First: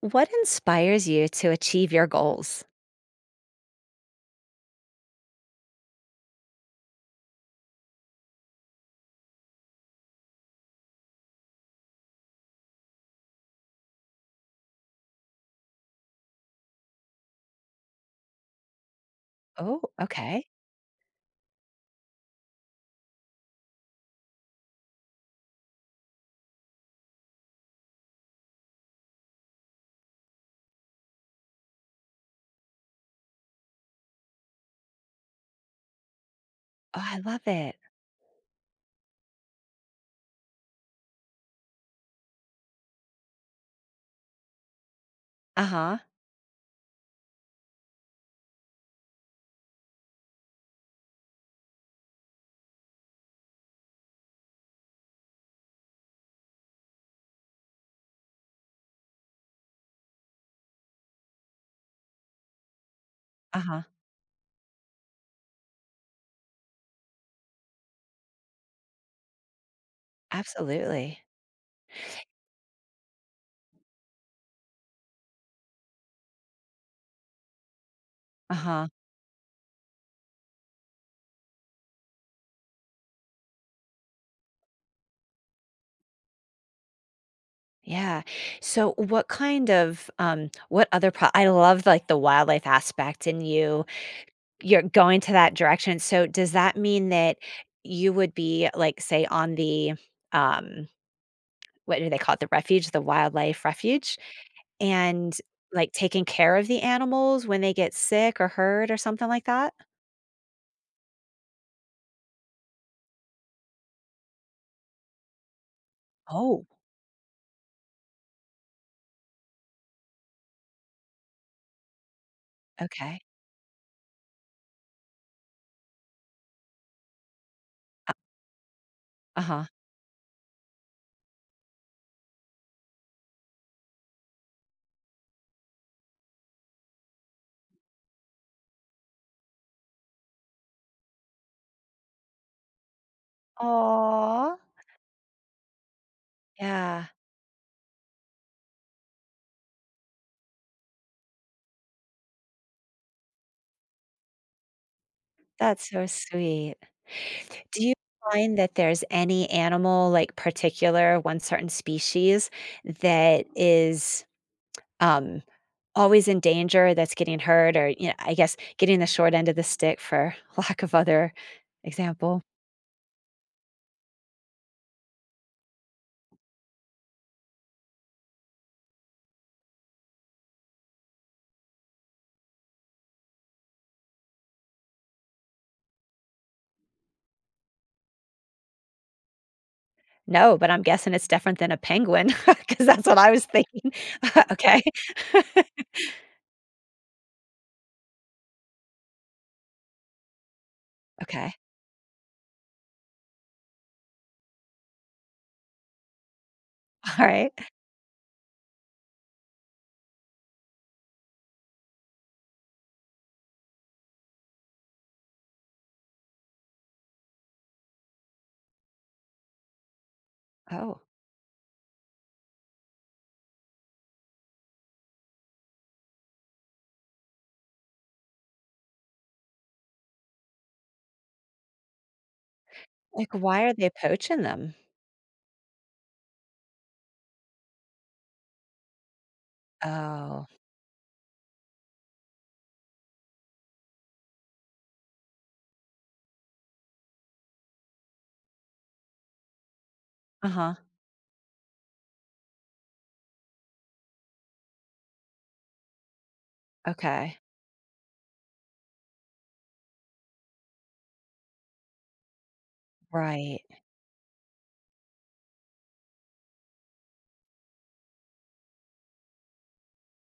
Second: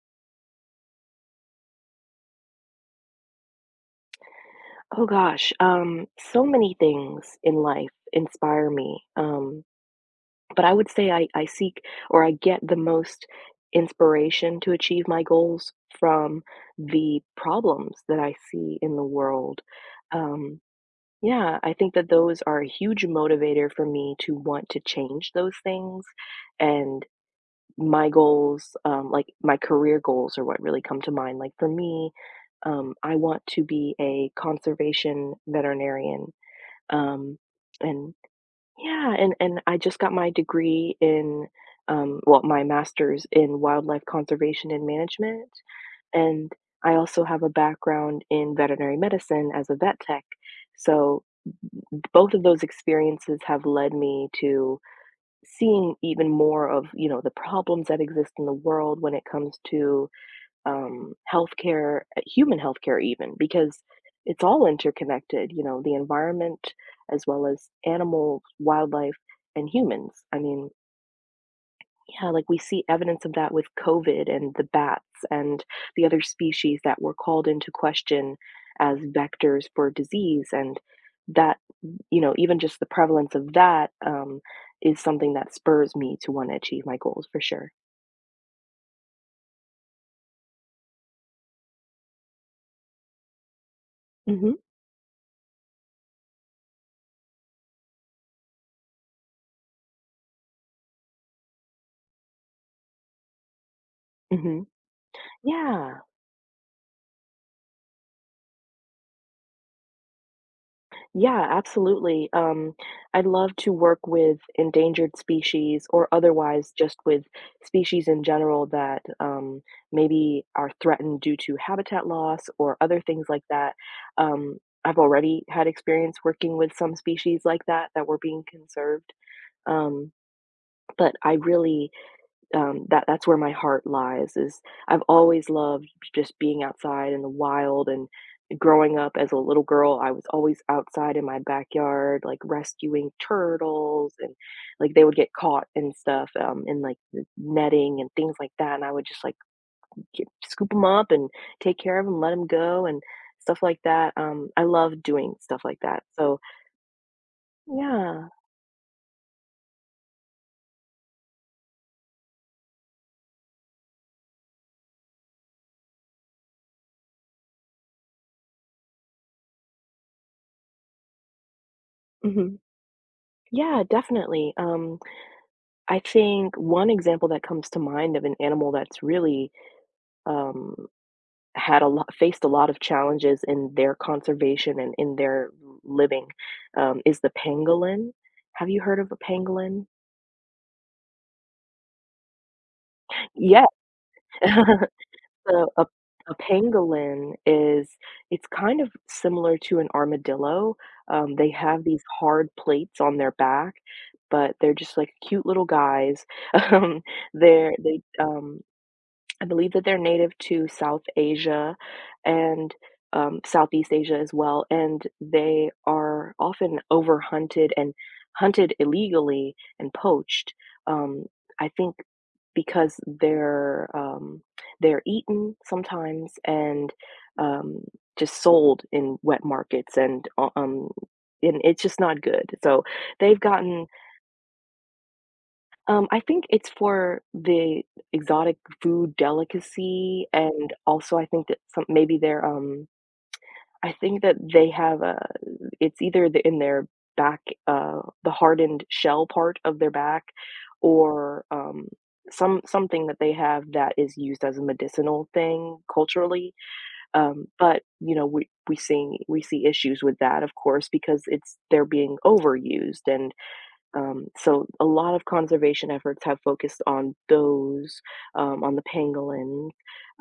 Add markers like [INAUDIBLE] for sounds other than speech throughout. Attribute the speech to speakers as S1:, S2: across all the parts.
S1: What inspires you to achieve your goals?
S2: Oh gosh, so many things in life inspire me. But I would say I seek or I get the most inspiration to achieve my goals from the problems that I see in the world.
S1: Oh, okay.
S2: Um, yeah, I think that those are a huge motivator for me to want to change those things and my goals, like my career goals are what really come to mind. Like for me, I want to be a conservation veterinarian.
S1: Oh, I
S2: Um,
S1: love it.
S2: and yeah, and I just got my degree in, well, my master's in wildlife conservation and management.
S1: Uh-huh.
S2: And I also have a background in veterinary medicine as a vet tech. So both of those experiences have led me to seeing even more of the problems that exist in the world when it comes to healthcare, human healthcare, even because
S1: Uh-huh.
S2: it's all interconnected. You know, the environment as well as animals, wildlife, and humans. I mean,
S1: Absolutely.
S2: yeah, like we see evidence of that with COVID and the bats and the other species that were called into question
S1: Uh-huh.
S2: as vectors for disease. And that, you know, even just the prevalence of that is something that spurs me to want to achieve my goals for sure.
S1: Yeah. So what kind of what other pro I love like the wildlife aspect in you.
S2: hmm
S1: You're going to that direction. So does that mean that you would be like say on the um what do they call it? The refuge, the wildlife refuge
S2: hmm
S1: and like
S2: Yeah.
S1: taking care of the animals when they get sick or hurt or something like that?
S2: Yeah, absolutely. I'd love to work with endangered species or
S1: Oh.
S2: otherwise just with species in general that maybe are threatened due to habitat loss or other
S1: Okay.
S2: things like that. Um, I've already had experience working with some species like that that were being conserved.
S1: Uh-huh.
S2: Um, but I really that's where my heart lies is I've always loved just being outside in the wild and growing up as a little girl, I was always outside in my backyard, like rescuing turtles and
S1: Aw.
S2: like they would get caught and stuff in like
S1: Yeah,
S2: the netting and things like that. And I would just like get, scoop them up and take care of them, let them go and stuff like that. I love doing stuff like
S1: that's
S2: that.
S1: so
S2: So
S1: sweet. Do you
S2: yeah.
S1: find that there's any animal, like, particular, one certain species that is, um, always in danger that's getting hurt or, you know, I guess, getting the short end of the stick for [LAUGHS] lack of other example?
S2: hmm Yeah, definitely. I think one example that comes to mind of an animal that's really, um, had a lot faced a lot of challenges in their conservation and in their living, is the pangolin. Have you heard of a pangolin?
S1: No, but I'm guessing it's different than a penguin [LAUGHS] because that's what I was
S2: Yeah.
S1: thinking. [LAUGHS] Okay.
S2: [LAUGHS]
S1: [LAUGHS]
S2: So, a pangolin is it's kind of similar to an armadillo. They
S1: Okay.
S2: have these hard plates on their back, but they're just, like, cute little guys. [LAUGHS] Um,
S1: Alright.
S2: they I believe that they're native to South Asia and Southeast Asia as well, and they are often overhunted and hunted illegally and poached.
S1: Oh,
S2: Um, I think because they're eaten sometimes and um, just sold in wet markets and it's just not good. So
S1: like,
S2: they've
S1: why are
S2: gotten
S1: they poaching them?
S2: I think it's for the exotic food delicacy,
S1: Oh.
S2: and also I think that some maybe their I think that they have a it's either the in their back, the hardened shell part of their back
S1: Uh-huh.
S2: or, something that they have that is used as a medicinal thing culturally,
S1: Okay.
S2: but, you know, we see issues with that, of course, because it's they're being overused and
S1: Right.
S2: so a lot of conservation efforts have focused on those, on the pangolins,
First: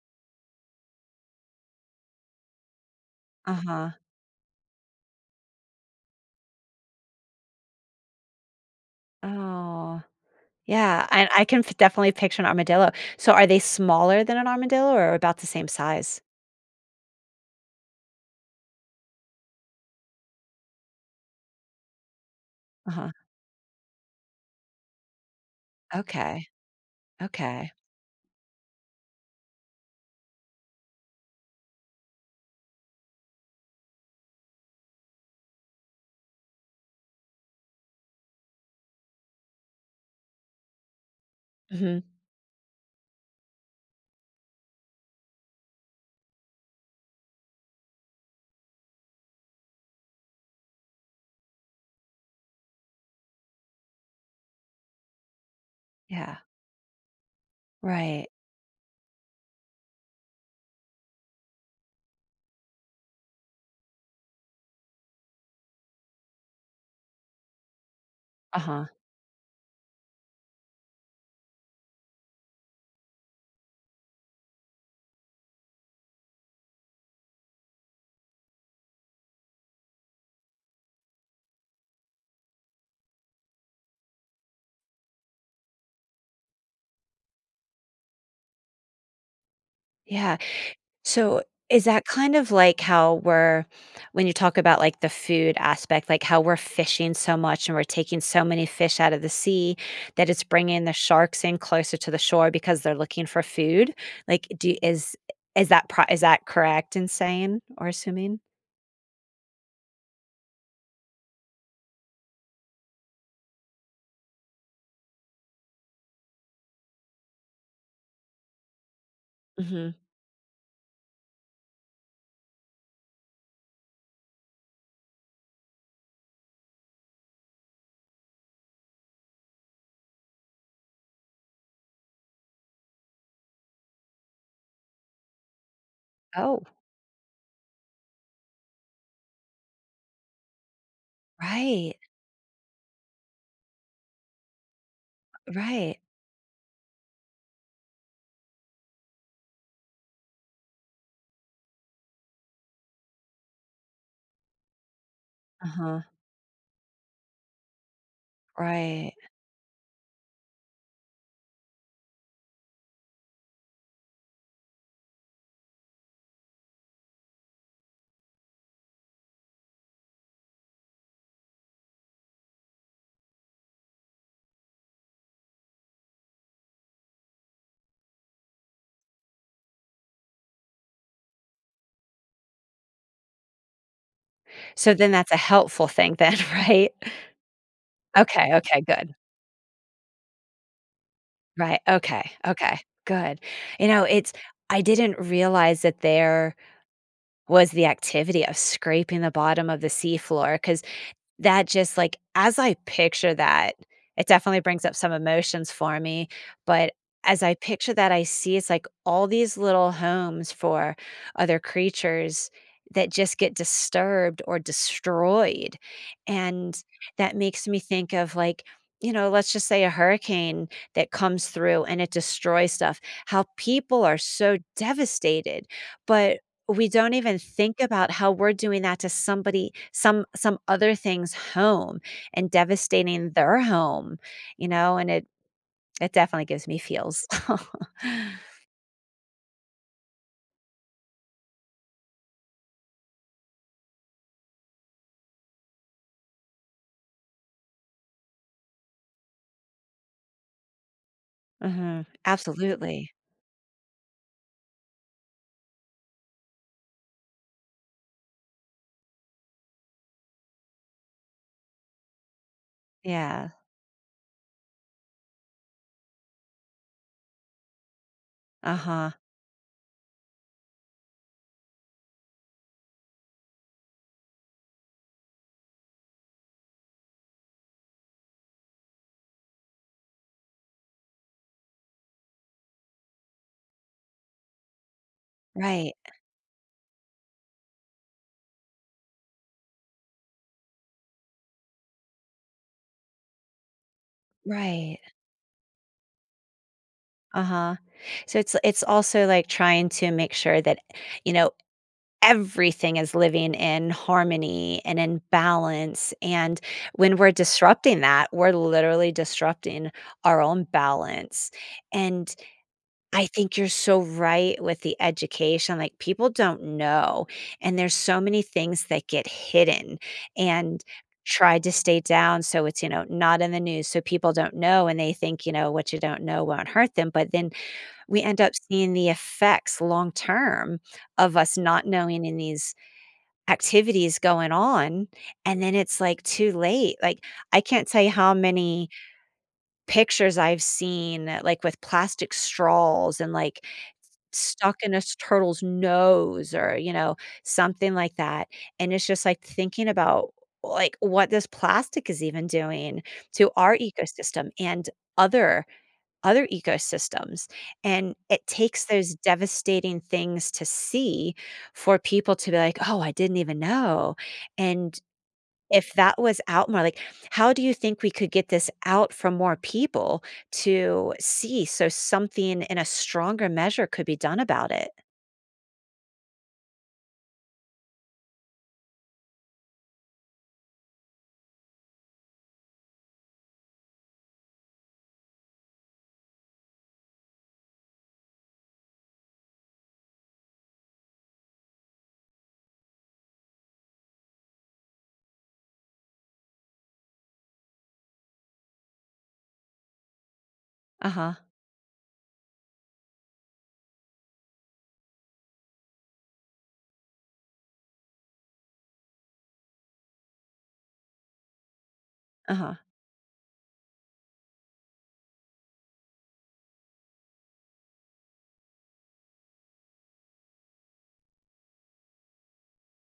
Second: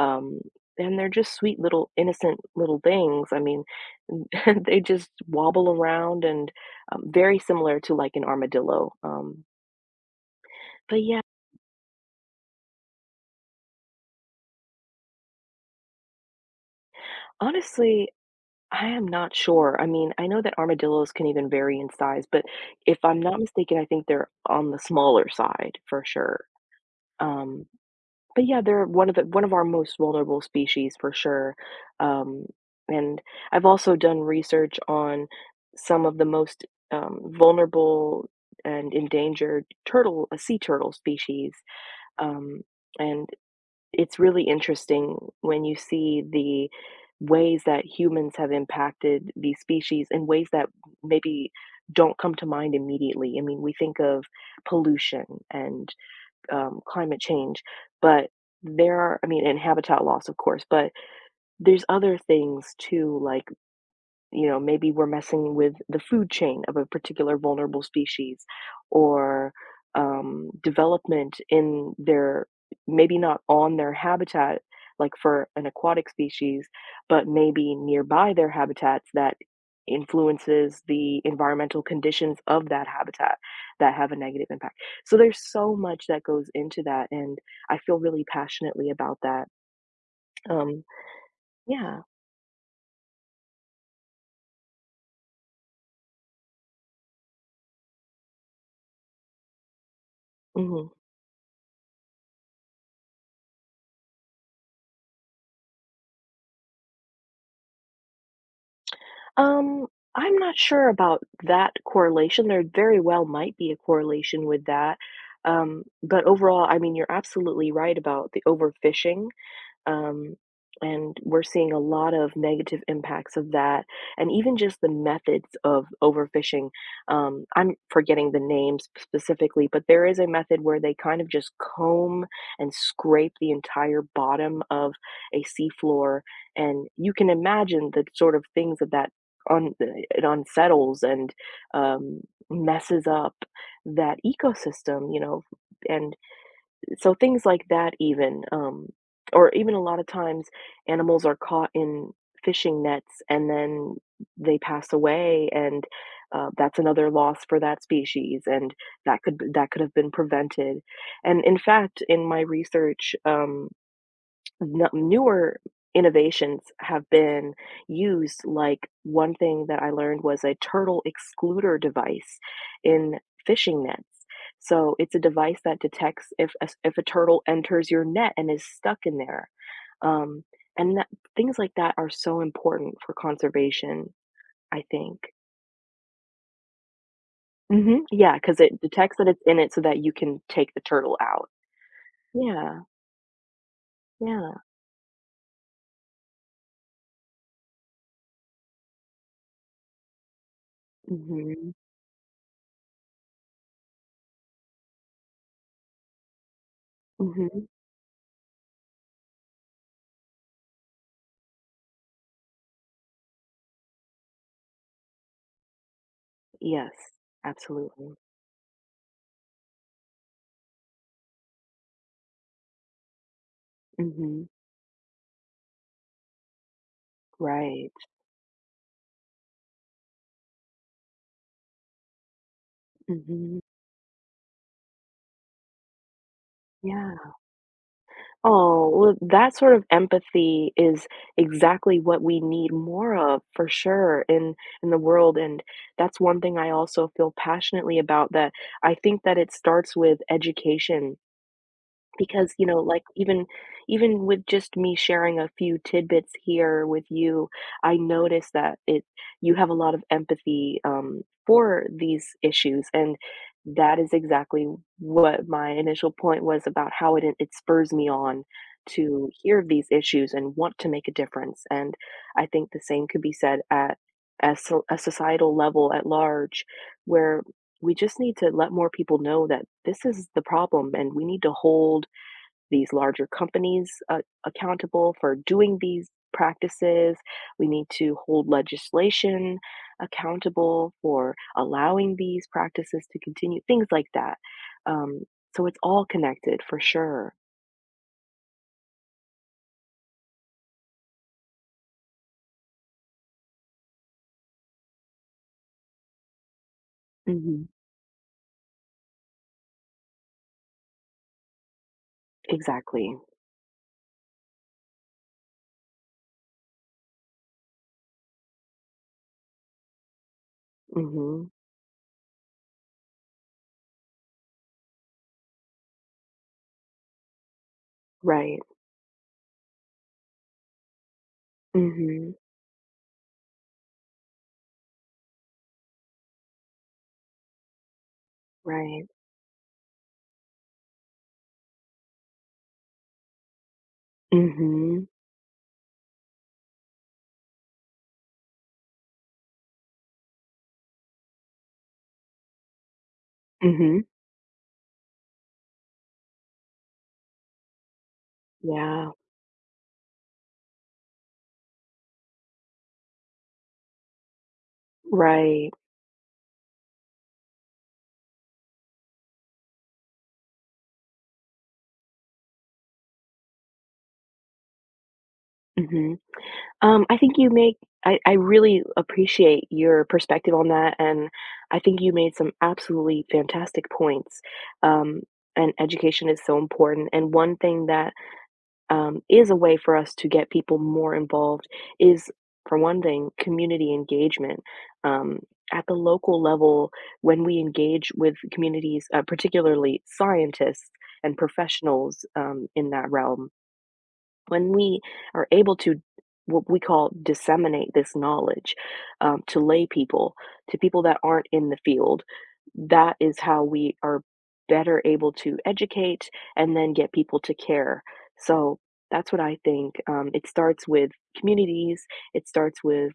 S2: um, and they're just sweet little innocent little things. I mean,
S1: Uh-huh.
S2: [LAUGHS] they just wobble around and very similar to like an armadillo.
S1: Oh,
S2: But
S1: yeah,
S2: yeah,
S1: and I can f definitely picture an armadillo. So are they smaller than an armadillo or about the same size?
S2: honestly, I am not sure. I mean, I know that armadillos can even vary in size, but if
S1: Uh-huh.
S2: I'm not mistaken, I think they're on the smaller side for sure.
S1: Okay.
S2: Um,
S1: Okay.
S2: But yeah, they're one of the one of our most vulnerable species for sure. Um, and I've also done research on some of the most vulnerable and endangered turtle, a sea turtle species.
S1: Mhm.
S2: Um, and it's really interesting when you see the ways that humans have impacted these species in ways that maybe don't come to mind immediately. I mean, we think of pollution and
S1: Yeah.
S2: climate change,
S1: Right.
S2: but there are, I mean, and habitat loss, of course, but there's other things too, like you know, maybe we're messing with the food chain of a particular vulnerable species
S1: Uh-huh.
S2: or development in their, maybe not on their habitat, like for an aquatic species, but maybe nearby their habitats that influences the environmental conditions of that habitat that have a negative impact. So there's so much that goes into that. And I feel really passionately about that.
S1: Yeah.
S2: Um,
S1: So, is
S2: yeah.
S1: that kind of like how we're when you talk about, like, the food aspect, like, how we're fishing so much and we're taking so many fish out of the sea that it's bringing the
S2: Mm-hmm.
S1: sharks in closer to the shore because they're looking for food? Like, do is that pro is that correct in saying or assuming?
S2: Um, I'm not sure about that correlation. There very well might be a correlation with that. But overall, I mean, you're absolutely right about the overfishing.
S1: Mhm.
S2: Um, and we're seeing a lot of negative impacts of that, and even just the methods of overfishing. I'm forgetting the names specifically, but there is a method where they kind of just comb and scrape the entire bottom of a seafloor,
S1: Oh,
S2: and you can imagine the sort of things that that it unsettles and
S1: right,
S2: um, messes up that ecosystem, you know,
S1: right.
S2: and so things like that even, or even a lot of times animals are caught in fishing nets and then they pass away and
S1: Uh-huh,
S2: that's another loss for that species and
S1: right.
S2: that could have been prevented. And in fact, in my research, newer innovations have been used. Like one thing that I learned was a turtle excluder device in fishing nets. So it's a device that detects if a turtle enters your net and is stuck in there. Um, and that, things like that are so important for conservation, I
S1: So then
S2: think.
S1: that's a helpful thing then, [LAUGHS] right?
S2: Yeah,
S1: Okay,
S2: because it
S1: okay, good.
S2: detects that it's in it so that you can take the turtle out.
S1: Right, okay, okay,
S2: Yeah,
S1: good. You know, it's
S2: yeah.
S1: I didn't realize that there was the activity of scraping the bottom of the seafloor, because. That
S2: hmm
S1: just, like as I picture that, it definitely brings up some emotions for me, but as I
S2: hmm
S1: picture that, I see it's, like, all these little homes for other creatures that just get disturbed or destroyed, and
S2: Yes,
S1: that makes me
S2: absolutely.
S1: think of, like, you know, let's just say a hurricane that comes through and it destroys stuff, how people are
S2: hmm
S1: so devastated, but we don't even think
S2: Right.
S1: about how we're doing that to somebody some other thing's home and devastating
S2: Mhm.
S1: their home, you know, and it definitely gives me
S2: Yeah.
S1: feels. [LAUGHS]
S2: Oh, well, that sort of empathy is exactly what we need more of for sure in the world, and that's one thing I also feel passionately about that I think that it starts with education
S1: Mhm.
S2: because you know like
S1: Absolutely.
S2: even even with just me sharing a few tidbits here with you I notice that it you have a lot of empathy for these issues and
S1: Yeah.
S2: that is exactly what my initial point was about how it it spurs me on
S1: Uh-huh.
S2: to hear of these issues and want to make a difference and I think the same could be said at a, a societal level at large where we just need to let more people know that this is the problem and we need to hold these larger companies accountable for doing
S1: Right.
S2: these practices. We need to hold legislation accountable for allowing these practices to continue, things like that.
S1: Right.
S2: Um, so it's all connected for sure.
S1: Uh-huh. So it's also like trying to make sure that, you know, everything is living in harmony and in balance. And when we're
S2: hmm
S1: disrupting that, we're literally disrupting our own balance. And
S2: Exactly.
S1: I think you're so right with the education. Like people don't know, and there's so many things that get hidden and
S2: hmm
S1: tried to stay down so it's, you know, not in the news so people don't know, and they think, you know, what you don't know won't hurt them, but then we end up
S2: Right.
S1: seeing the effects long term of us not knowing
S2: hmm
S1: in these activities going on, and then it's, like, too late, like, I can't tell you how many
S2: Right.
S1: pictures I've seen, like, with plastic straws and, like, stuck in a
S2: hmm
S1: s turtle's nose or, you know, something like that, and it's just, like, thinking about, like, what this plastic is even doing to our
S2: hmm
S1: ecosystem and other other ecosystems. And it takes
S2: Yeah.
S1: those devastating things to see for people to be like, oh, I didn't even know. And
S2: Right.
S1: if that was out more, like, how do you think we could get this out for more people to see? So something in a stronger measure could be done about it.
S2: hmm I think you make I really appreciate your perspective on that, and I think you made some absolutely fantastic points. Um, and education is so important. And one thing that is a way for us to get people more involved is, for one thing, community engagement. Um, at the local level, when we engage with communities, particularly scientists
S1: Uh huh.
S2: and professionals in that realm, when we are able to what we call disseminate this knowledge to lay people to people that aren't in the field
S1: Uh huh.
S2: that is how we are better able to educate and then get people to care so that's what I think it starts with communities it starts with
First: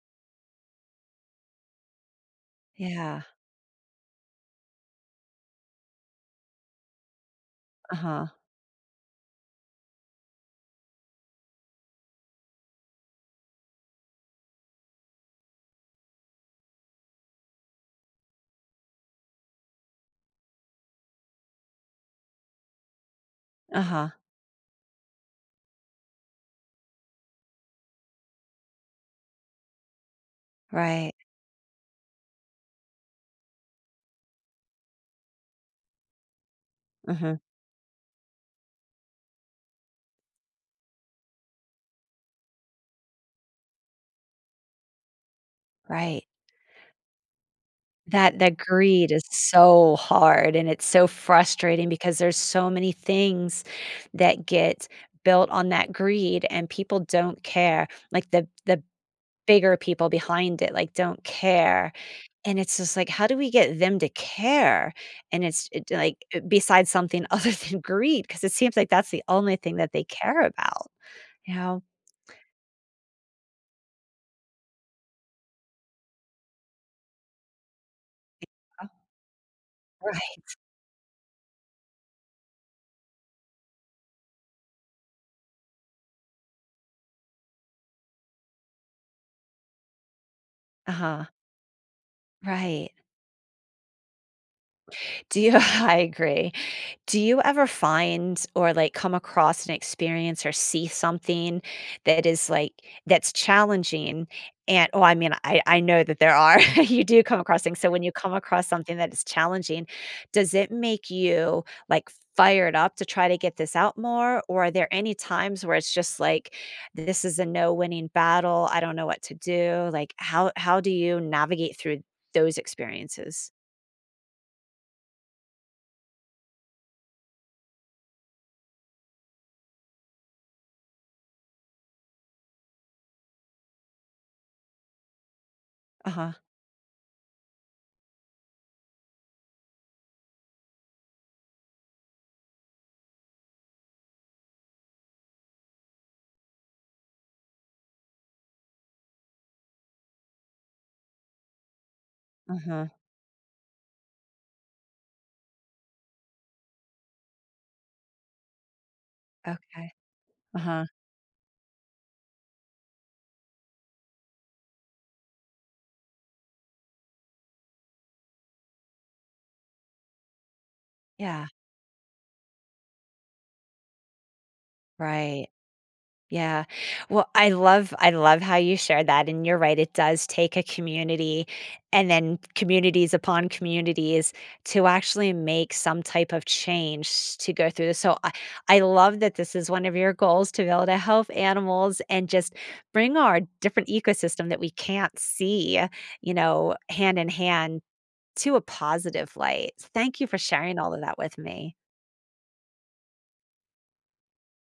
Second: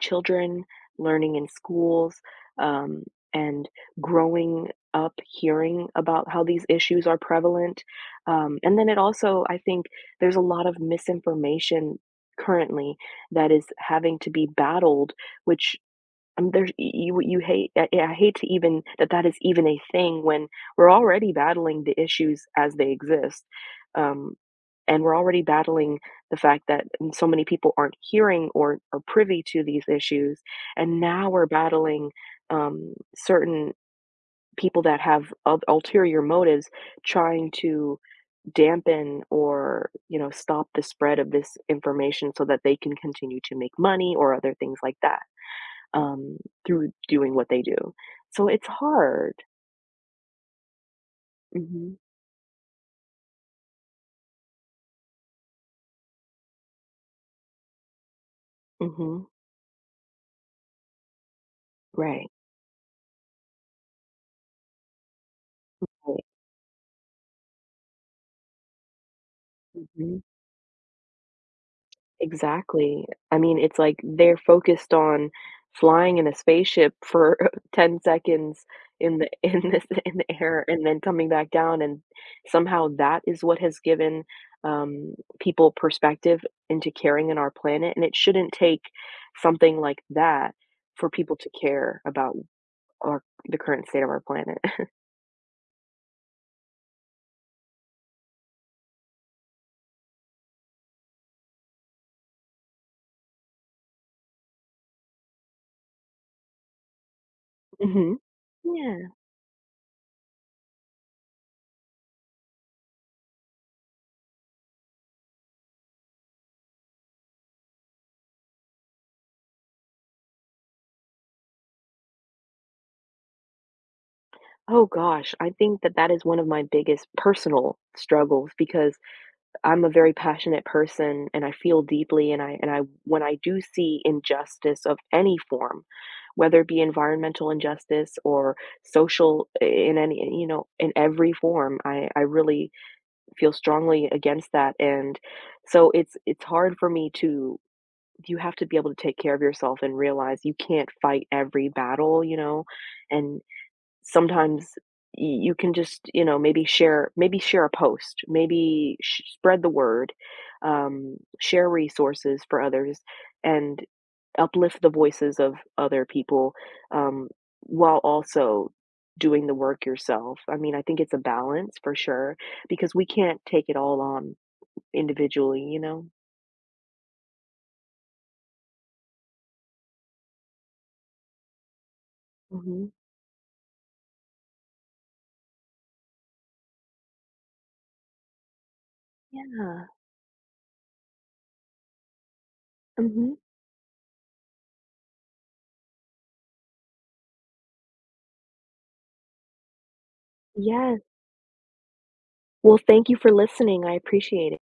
S2: children learning in schools um,
S1: Yeah.
S2: and growing up hearing about how these issues are prevalent
S1: Uh huh.
S2: and then it also I think there's a lot of misinformation currently that is having to be battled, which there's you you hate. I hate to even that that is even a thing when we're already battling the issues as they exist,
S1: Uh huh.
S2: um, and we're already battling the fact that so many people aren't hearing or are privy to these issues, and
S1: Right.
S2: now we're battling certain people that have ulterior motives
S1: Mm-hmm.
S2: trying to dampen or you know stop the spread of this information so that they can continue to make money or other things like that
S1: Right.
S2: um, through doing what they do
S1: That
S2: so
S1: that
S2: it's
S1: greed is
S2: hard
S1: so hard, and it's so frustrating
S2: hmm
S1: because there's so many things that get built on that greed, and people don't care, like, the
S2: hmm
S1: bigger people behind it, like, don't care,
S2: right
S1: and it's just like, how do we get them to care? And it's it like, eh, besides something [LAUGHS] other than greed because it seems like that's the only thing that they
S2: Right.
S1: care about, you know?
S2: Exactly. I mean, it's like they're focused on flying in a spaceship for [LAUGHS] 10 seconds in the [LAUGHS] in this in the
S1: Right.
S2: air and then coming back down and somehow that is what has given um, people perspective into caring in our planet and it shouldn't take something like that for
S1: Uh-huh.
S2: people to care about
S1: Right.
S2: our the current state of our planet. [LAUGHS]
S1: Do you [LAUGHS] I agree. Do you ever find or like come across an experience or see something that is like that's challenging and oh I mean I know that there are [LAUGHS] you do come across things so when you
S2: Mhm.
S1: come across something
S2: Yeah.
S1: that is challenging does it make you like fired up to try to get this out more or are there any times where it's just like this is a no winning battle I don't know what to do like how do you navigate through those experiences?
S2: Oh gosh, I think that that is one of my biggest personal struggles because I'm a very passionate person and I feel deeply and I when I do see injustice of any form,
S1: Uh-huh.
S2: whether it be environmental injustice or social in any you know in every form, I really feel strongly against that and so it's hard for me to you have to be able to take care of yourself and realize you can't fight every battle, you know,
S1: Uh-huh.
S2: and sometimes y you can just, you know, maybe share a post, maybe sh spread the
S1: Okay.
S2: word,
S1: Uh-huh.
S2: share resources for others, and uplift the voices of other people, um, while also doing the work yourself. I mean, I think it's a
S1: Yeah.
S2: balance for sure because we can't take it all on
S1: Right.
S2: individually, you know?
S1: Yeah. Well, I love how you share that and you're right, it does take a community and then
S2: Mhm.
S1: communities upon communities to actually make some type of change to go through this. So I love that this is one
S2: Yeah.
S1: of your goals to be able to help animals and just bring
S2: Mhm.
S1: our different ecosystem that we can't see, you know, hand in hand to a positive light. Thank you for sharing all
S2: Yes.
S1: of that with me.
S2: Well, thank you for listening. I appreciate it.